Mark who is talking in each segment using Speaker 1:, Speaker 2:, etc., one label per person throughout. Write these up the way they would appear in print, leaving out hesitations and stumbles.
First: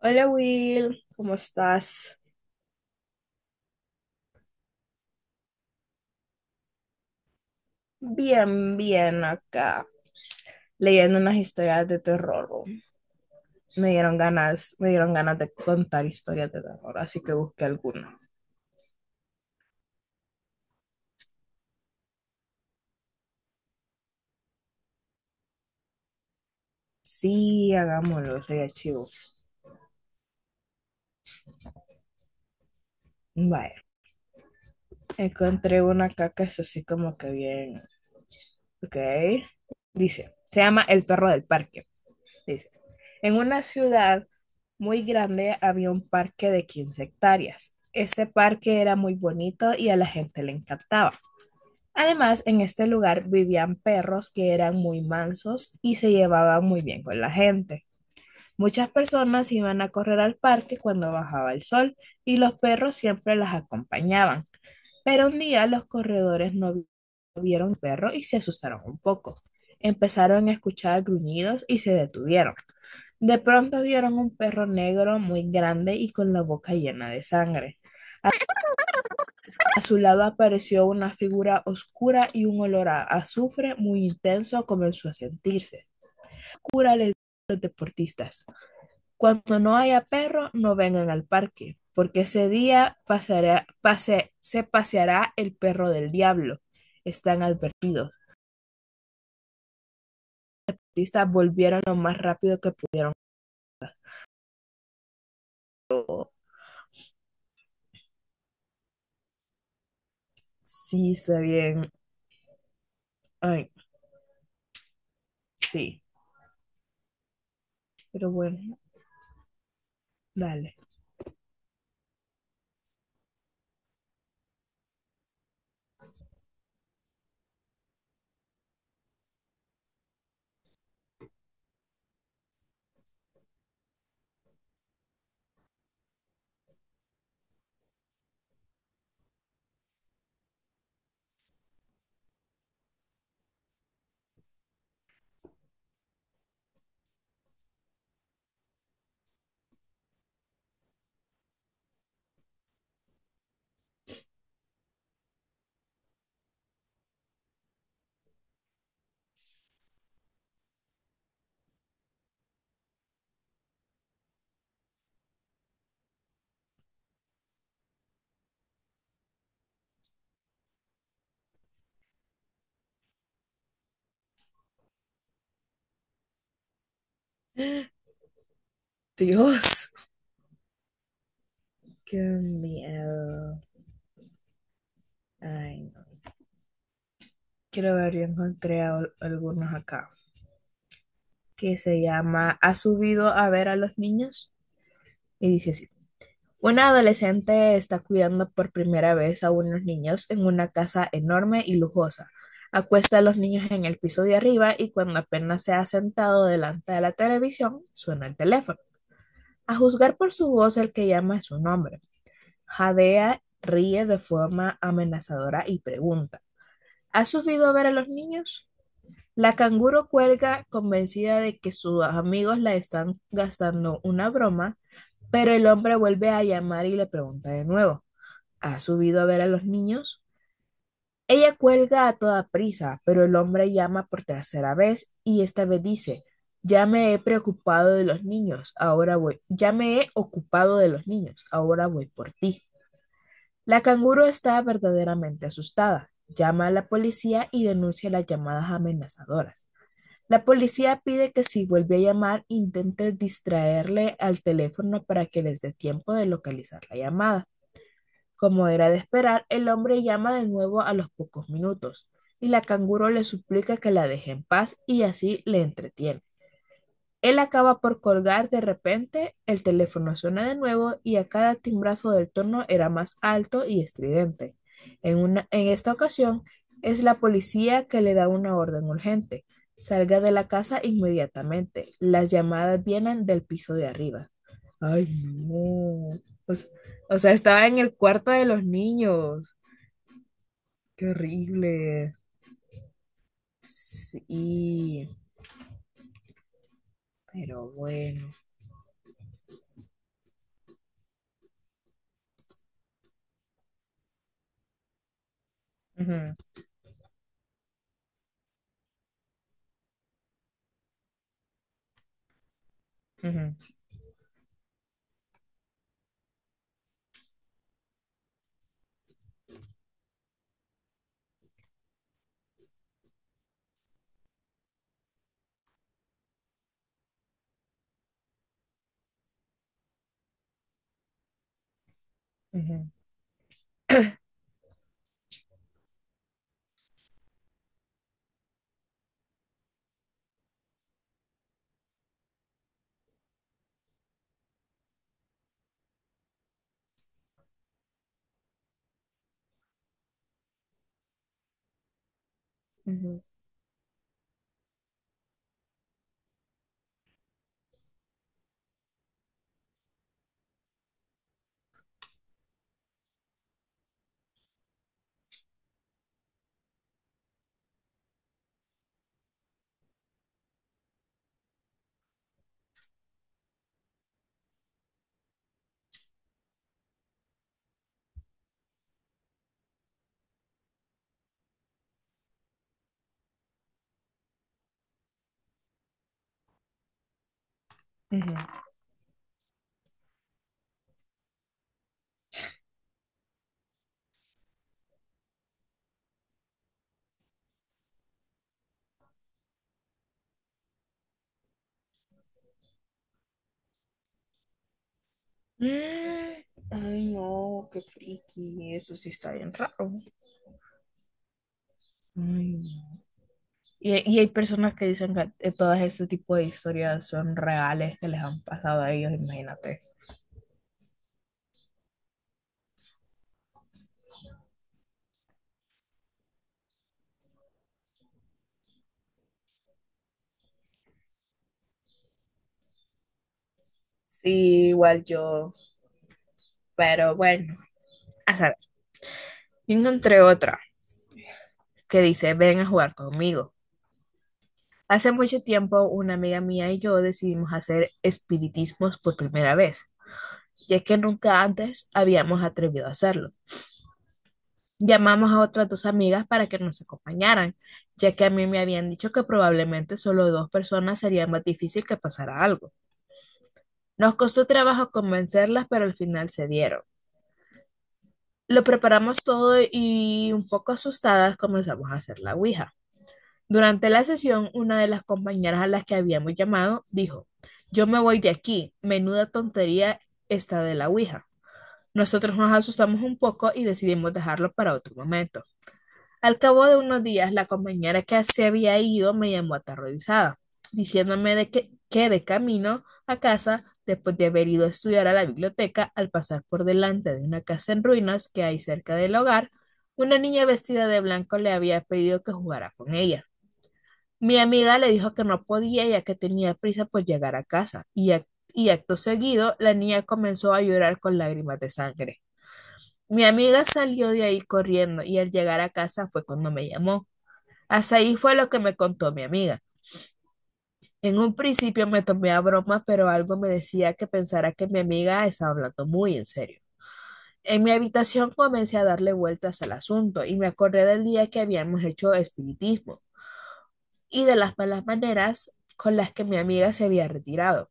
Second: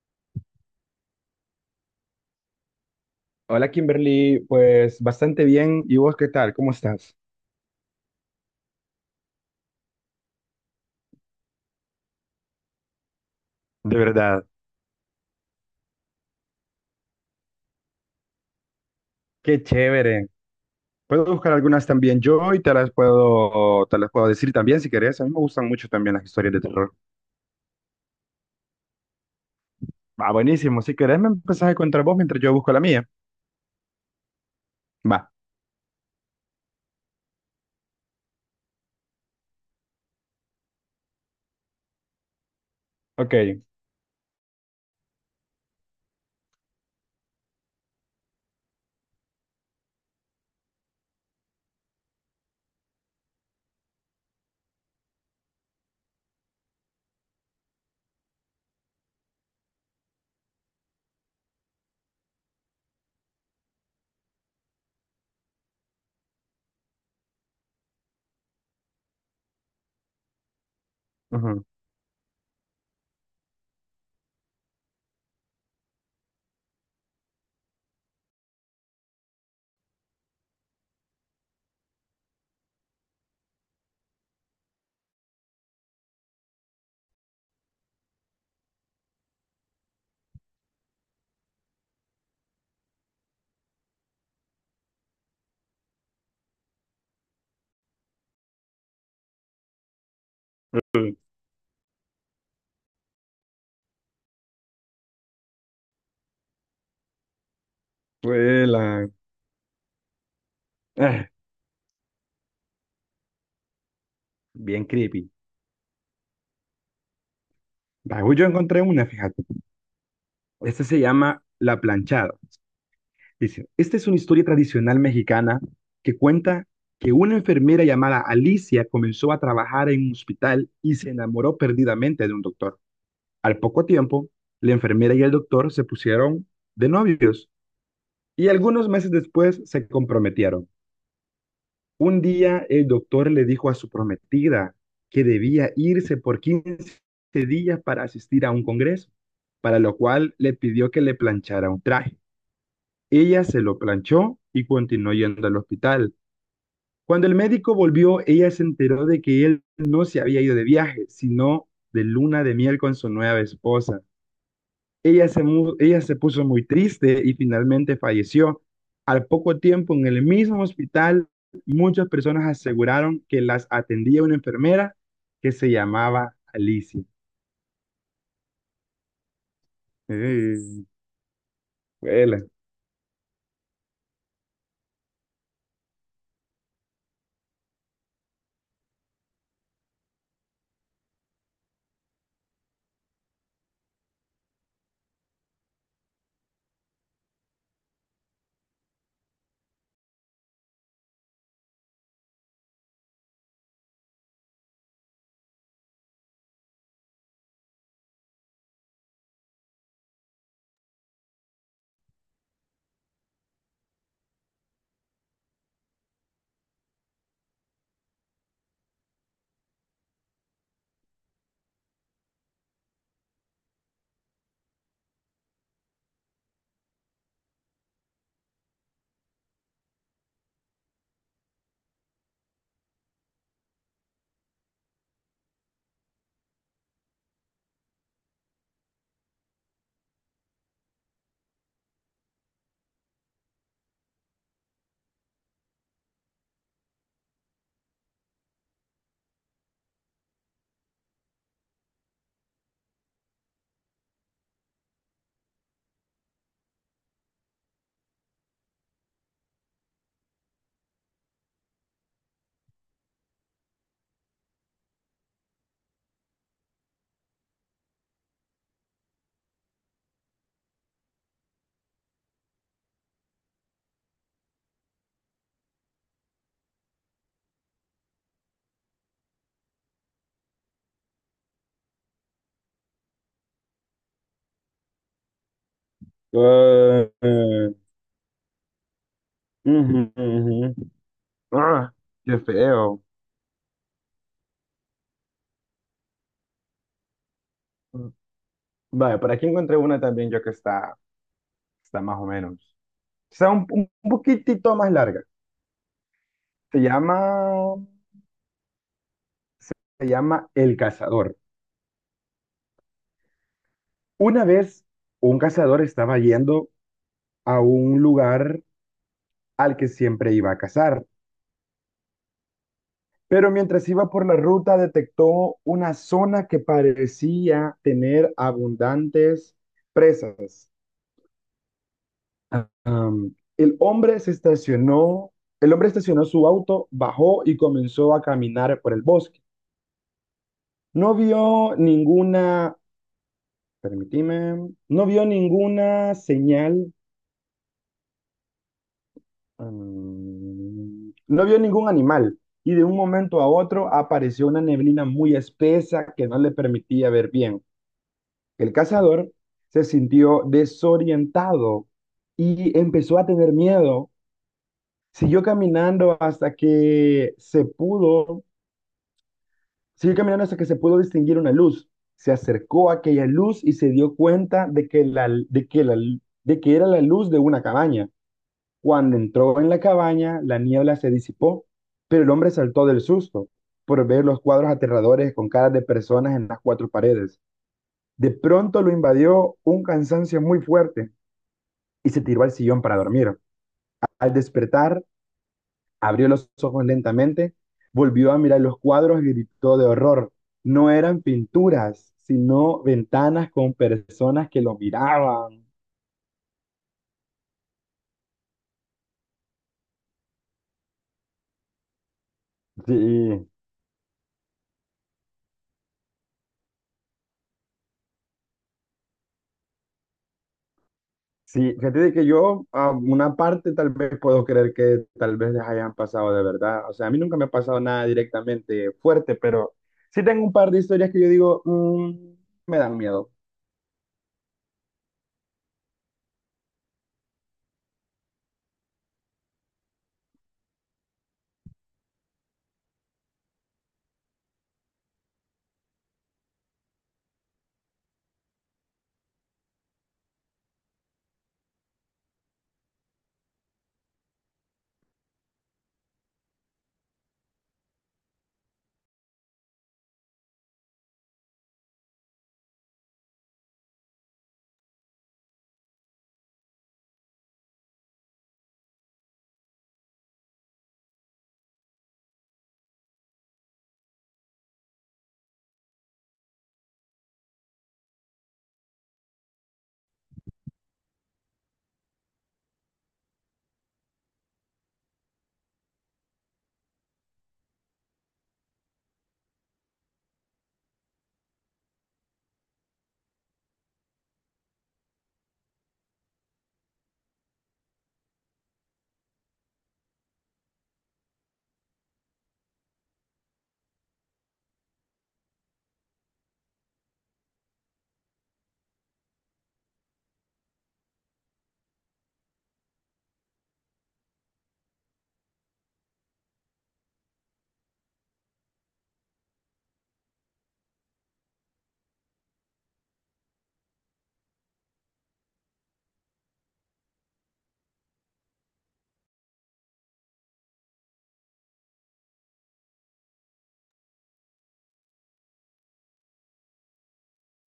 Speaker 1: Hola Will, ¿cómo estás?
Speaker 2: Hola Kimberly, pues bastante bien. ¿Y vos qué tal? ¿Cómo estás?
Speaker 1: Bien, bien acá, leyendo unas historias de terror. Me
Speaker 2: De
Speaker 1: dieron
Speaker 2: verdad,
Speaker 1: ganas, me dieron ganas de contar historias de terror, así que busqué algunas.
Speaker 2: qué chévere. Puedo buscar algunas también yo y te las puedo decir también si querés. A mí me gustan mucho también las historias de terror.
Speaker 1: Sí, hagámoslo, sería chivo.
Speaker 2: Ah, buenísimo. Si querés me empezás a contar vos mientras yo busco la mía.
Speaker 1: Vaya,
Speaker 2: Va.
Speaker 1: encontré una acá que es así como que bien, ok. Dice, se llama El perro del parque. Dice, en una
Speaker 2: Ok.
Speaker 1: ciudad muy grande había un parque de 15 hectáreas. Este parque era muy bonito y a la gente le encantaba. Además, en este lugar vivían perros que eran muy mansos y se llevaban muy bien con la gente. Muchas personas iban a correr al parque cuando bajaba el sol y los perros siempre las acompañaban. Pero un día los corredores no vieron al perro y se asustaron un poco. Empezaron a escuchar gruñidos
Speaker 2: Ujú.
Speaker 1: y se detuvieron. De pronto vieron un perro negro muy grande y con la boca llena de sangre. A su lado apareció una figura oscura y un olor a azufre muy intenso comenzó a sentirse. Cura les dijo a los deportistas, cuando no haya perro, no vengan al parque, porque ese día se paseará el perro del diablo. Están advertidos. Los deportistas volvieron lo más rápido que pudieron.
Speaker 2: Fue la-
Speaker 1: Sí,
Speaker 2: Ah,
Speaker 1: está bien. Ay,
Speaker 2: bien creepy.
Speaker 1: sí.
Speaker 2: Va,
Speaker 1: Pero
Speaker 2: yo
Speaker 1: bueno,
Speaker 2: encontré una, fíjate.
Speaker 1: dale.
Speaker 2: Esta se llama La Planchada. Dice, esta es una historia tradicional mexicana que cuenta que una enfermera llamada Alicia comenzó a trabajar en un hospital y se enamoró perdidamente de un doctor. Al poco tiempo, la enfermera y el doctor se pusieron de novios y algunos meses después se comprometieron. Un día el doctor le dijo a su prometida que debía irse por 15 días para asistir a un congreso, para lo cual le pidió que le planchara un traje. Ella se lo planchó y continuó yendo al hospital. Cuando el médico volvió, ella se enteró de que él no se había ido de viaje, sino de luna de miel con su nueva esposa. Ella se puso muy triste y finalmente falleció. Al poco tiempo, en el mismo hospital, muchas personas aseguraron que las atendía una enfermera que se llamaba Alicia.
Speaker 1: Dios.
Speaker 2: Eh,
Speaker 1: Qué
Speaker 2: huela.
Speaker 1: miedo. Ay, no. Quiero ver, yo encontré algunos acá, que se llama ¿Ha subido a ver a los niños? Y dice así. Una adolescente está cuidando por primera vez a unos niños en una casa enorme y lujosa. Acuesta a los niños en el piso de arriba y cuando apenas se ha sentado delante de la televisión, suena el teléfono. A juzgar por su voz, el que llama es un hombre. Jadea ríe de forma amenazadora y pregunta, ¿has subido a ver a los niños? La canguro cuelga convencida de que sus amigos la están gastando una broma, pero el hombre vuelve a llamar y le pregunta de nuevo, ¿has subido a ver a los niños? Ella cuelga a toda prisa, pero el hombre llama por tercera vez y esta vez dice, ya me he preocupado de los niños, ahora voy, ya me he ocupado de los niños, ahora voy por ti. La canguro está verdaderamente asustada, llama a la policía y denuncia las llamadas amenazadoras. La policía pide que si vuelve a llamar, intente distraerle al teléfono para que les dé tiempo de localizar la llamada. Como era de esperar, el hombre llama de nuevo a los pocos minutos y la canguro le suplica que la deje en paz y así le entretiene. Él acaba por colgar de repente, el teléfono suena de nuevo y a cada timbrazo del tono era más alto y estridente. En esta ocasión es la policía que le da una orden urgente. Salga de la casa inmediatamente. Las llamadas vienen del piso de arriba. Ay, no. O,
Speaker 2: Ah,
Speaker 1: o sea, estaba
Speaker 2: eh,
Speaker 1: en el cuarto de los niños.
Speaker 2: ujú, ujú.
Speaker 1: Qué
Speaker 2: Ah,
Speaker 1: horrible.
Speaker 2: qué feo.
Speaker 1: Sí, pero bueno.
Speaker 2: Vale, por aquí encontré una también yo que está, está más o menos. O sea, un poquitito más larga.
Speaker 1: Ujú,
Speaker 2: Se llama, se llama El Cazador.
Speaker 1: ujú,
Speaker 2: Una vez un cazador estaba yendo a un lugar al que siempre iba a cazar, pero mientras iba por la ruta detectó una zona que parecía tener abundantes presas.
Speaker 1: ujú,
Speaker 2: El hombre se estacionó, el hombre estacionó su auto, bajó y comenzó a caminar por el bosque. No vio ninguna, permíteme, no vio ninguna señal, no vio ningún animal y de un
Speaker 1: ujú,
Speaker 2: momento a otro apareció una neblina muy espesa que no le permitía ver bien. El cazador se sintió desorientado y empezó a tener miedo. Siguió caminando hasta que se pudo Siguió caminando hasta que se pudo distinguir una luz. Se acercó a aquella luz y se dio cuenta de que era la luz de una cabaña. Cuando entró en la cabaña, la niebla se disipó, pero el hombre saltó del susto por ver los cuadros aterradores con caras de personas en las cuatro paredes. De
Speaker 1: ujú.
Speaker 2: pronto lo invadió un cansancio muy fuerte y se tiró al sillón para dormir. Al despertar, abrió los ojos lentamente, volvió a mirar los cuadros y gritó de horror. No eran pinturas, sino ventanas con personas que lo miraban.
Speaker 1: Mm, ay, no, qué friki, eso sí está bien raro. Ay, no.
Speaker 2: Sí,
Speaker 1: Y hay personas que dicen que todas este tipo de historias son reales que les han pasado a ellos, imagínate.
Speaker 2: sí, fíjate de que yo a una parte tal vez puedo creer que tal vez les hayan pasado de verdad. O sea, a mí nunca me ha pasado nada directamente fuerte, pero sí tengo un par de historias que yo digo, "Mm, me dan miedo".
Speaker 1: Sí, igual yo, pero bueno, a saber, yo encontré otra que dice, ven a jugar conmigo. Hace mucho tiempo una amiga mía y yo decidimos hacer espiritismos por primera vez, ya que nunca antes habíamos atrevido a hacerlo. Llamamos a otras dos amigas para que nos acompañaran, ya que a mí me habían dicho que probablemente solo dos personas sería más difícil que pasara algo. Nos costó trabajo convencerlas, pero al final se dieron. Lo preparamos todo y un poco asustadas comenzamos a hacer la ouija. Durante la sesión, una de las compañeras a las que habíamos llamado dijo, yo me voy de aquí, menuda tontería esta de la ouija. Nosotros nos asustamos un poco y decidimos dejarlo para otro momento. Al cabo de unos días, la compañera que se había ido me llamó aterrorizada, diciéndome de que de camino a casa, después de haber ido a estudiar a la biblioteca, al pasar por delante de una casa en ruinas que hay cerca del hogar, una niña vestida de blanco le había pedido que jugara con ella. Mi amiga le dijo que no podía ya que tenía prisa por llegar a casa, y acto seguido la niña comenzó a llorar con lágrimas de sangre. Mi amiga salió de ahí corriendo y al llegar a casa fue cuando me llamó. Hasta ahí fue lo que me contó mi amiga. En un principio me tomé a broma, pero algo me decía que pensara que mi amiga estaba hablando muy en serio. En mi habitación comencé a darle vueltas al asunto y me acordé del día que habíamos hecho espiritismo y de las malas maneras con las que mi amiga se había retirado.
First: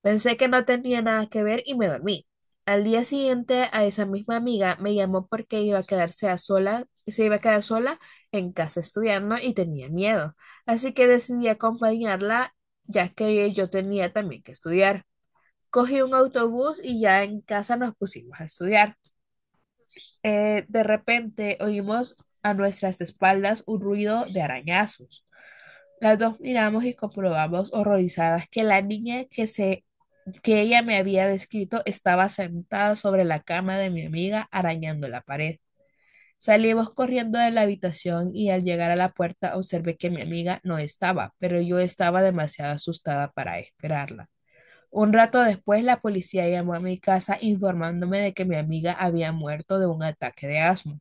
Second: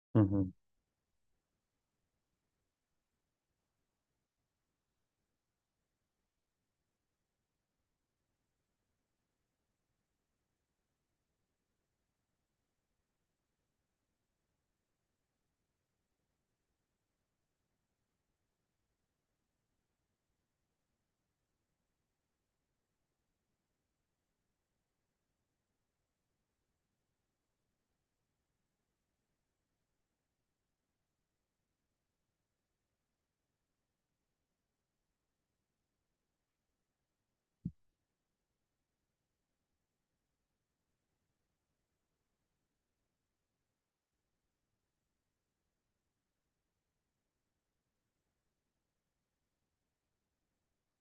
Speaker 1: Pensé que
Speaker 2: Ujú.
Speaker 1: no tenía nada que ver y me dormí. Al día siguiente, a esa misma amiga me llamó porque iba a quedarse a sola, se iba a quedar sola en casa estudiando y tenía miedo. Así que decidí acompañarla, ya que yo tenía también que estudiar. Cogí un autobús y ya en casa nos pusimos a estudiar. De repente oímos a nuestras espaldas un ruido de arañazos. Las dos miramos y comprobamos horrorizadas que la niña que ella me había descrito estaba sentada sobre la cama de mi amiga arañando la pared. Salimos corriendo de la habitación y al llegar a la puerta observé que mi amiga no estaba, pero yo estaba demasiado asustada para esperarla. Un rato después, la policía llamó a mi casa informándome de que mi amiga había muerto de un ataque de asma.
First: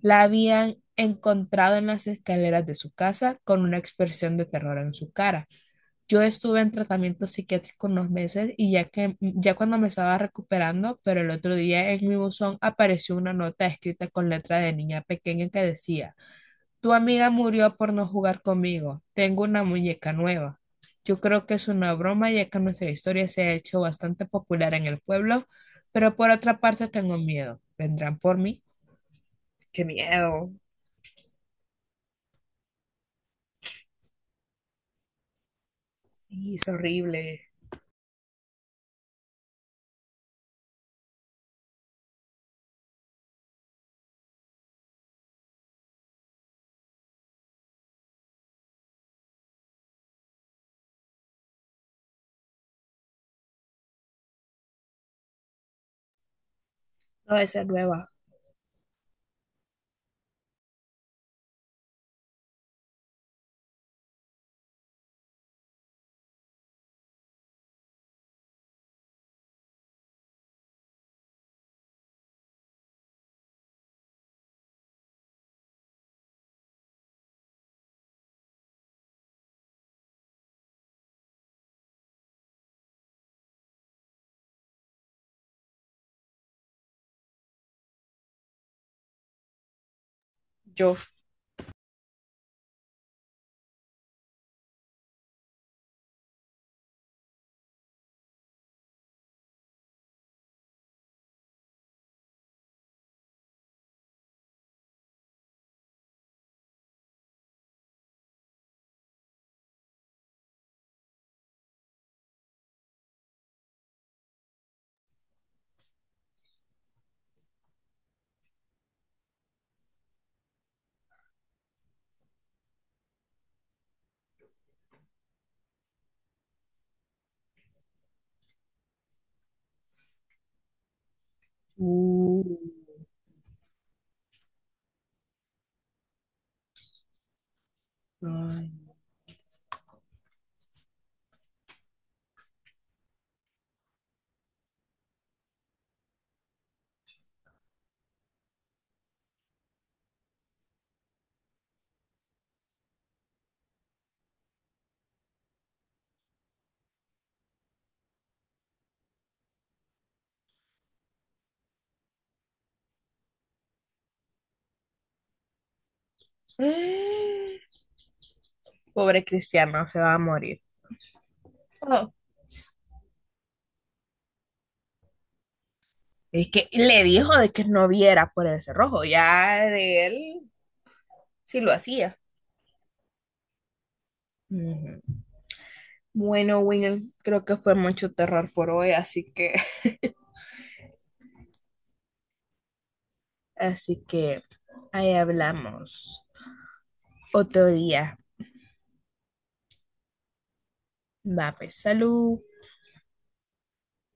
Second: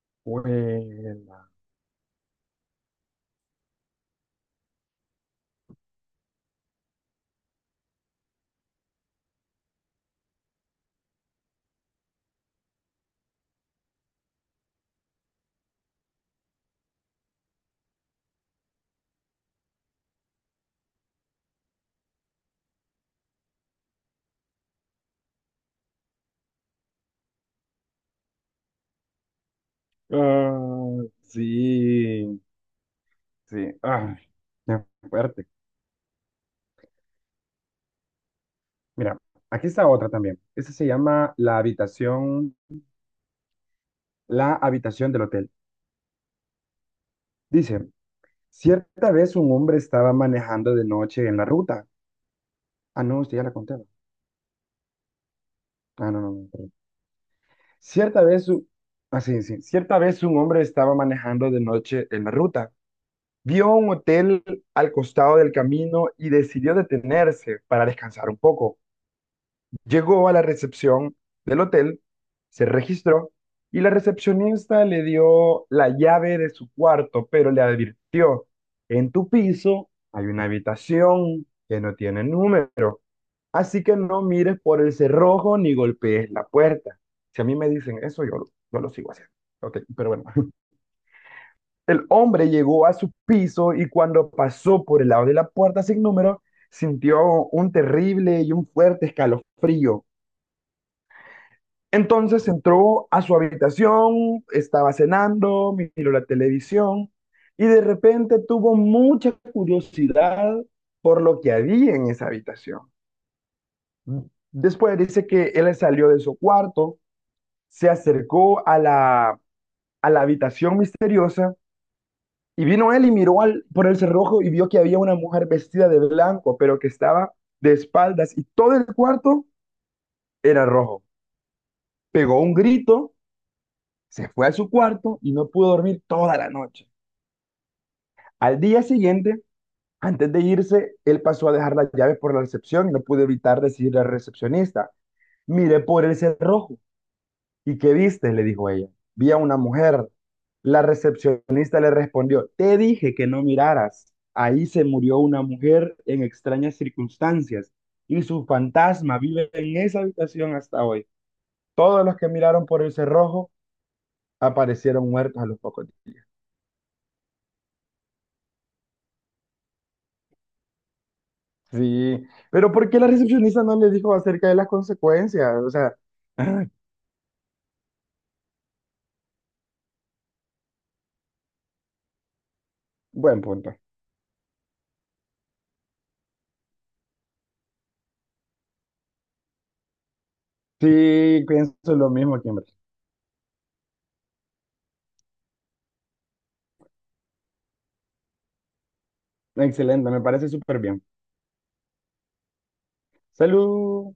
Speaker 1: La habían
Speaker 2: Huela.
Speaker 1: encontrado en las escaleras de su casa con una expresión de terror en su cara. Yo estuve en tratamiento psiquiátrico unos meses y ya cuando me estaba recuperando, pero el otro día en mi buzón apareció una nota escrita con letra de niña pequeña que decía, tu amiga murió por no jugar conmigo. Tengo una muñeca nueva. Yo creo que es una broma ya que nuestra historia se ha hecho bastante popular en el pueblo, pero por otra parte tengo miedo. ¿Vendrán por mí? Qué miedo.
Speaker 2: Ah, sí, sí. Ay, qué fuerte.
Speaker 1: Sí, es horrible.
Speaker 2: Mira, aquí está otra también. Esta se llama la habitación del hotel. Dice, cierta vez un hombre estaba manejando de noche en la ruta. Ah, no, usted ya la contaba. Ah, no, no, no, perdón.
Speaker 1: No, esa es nueva.
Speaker 2: Cierta vez, u- ah, sí, sí. Cierta vez un hombre estaba manejando de noche en la ruta. Vio un hotel al costado del camino y decidió detenerse para descansar un poco. Llegó a la recepción del hotel, se registró y la recepcionista le dio la llave de su cuarto, pero le advirtió, en tu piso hay una habitación que no tiene número, así que no mires por el cerrojo ni golpees la puerta. Si a mí me dicen eso, yo, yo lo sigo haciendo. Ok, pero bueno.
Speaker 1: Yo.
Speaker 2: El hombre llegó a su piso y cuando pasó por el lado de la puerta sin número, sintió un terrible y un fuerte escalofrío. Entonces entró a su habitación, estaba cenando, miró la televisión y de repente tuvo mucha curiosidad por lo que había en esa habitación. Después dice que él salió de su cuarto, se acercó a la habitación misteriosa y vino él y miró por el cerrojo y vio que había una mujer vestida de blanco, pero que estaba de espaldas y todo el cuarto era rojo. Pegó
Speaker 1: Uh,
Speaker 2: un grito. Se fue a su cuarto y no pudo dormir toda la noche. Al día siguiente, antes de irse, él pasó a dejar las llaves por la recepción y no pudo evitar decirle al recepcionista, miré por el cerrojo. ¿Y qué viste?, le dijo ella. Vi a una mujer. La recepcionista le respondió, te dije que no miraras. Ahí se murió una mujer en extrañas circunstancias y su fantasma vive en esa habitación hasta hoy. Todos los que miraron por el cerrojo aparecieron muertos a los pocos días.
Speaker 1: ay. Pobre Cristiano, se va a morir. Oh.
Speaker 2: Sí, pero ¿por qué la recepcionista no le dijo acerca de las consecuencias? O sea,
Speaker 1: Es
Speaker 2: ah,
Speaker 1: que le dijo de que no viera por el cerrojo, ya de él sí lo hacía.
Speaker 2: buen punto.
Speaker 1: Ujú. Bueno, Winnie, creo que fue mucho terror por hoy, así que,
Speaker 2: Sí, pienso lo mismo aquí, hombre.
Speaker 1: así que ahí hablamos otro día.
Speaker 2: Excelente, me parece súper bien.
Speaker 1: Va, pues, salud.
Speaker 2: Salud.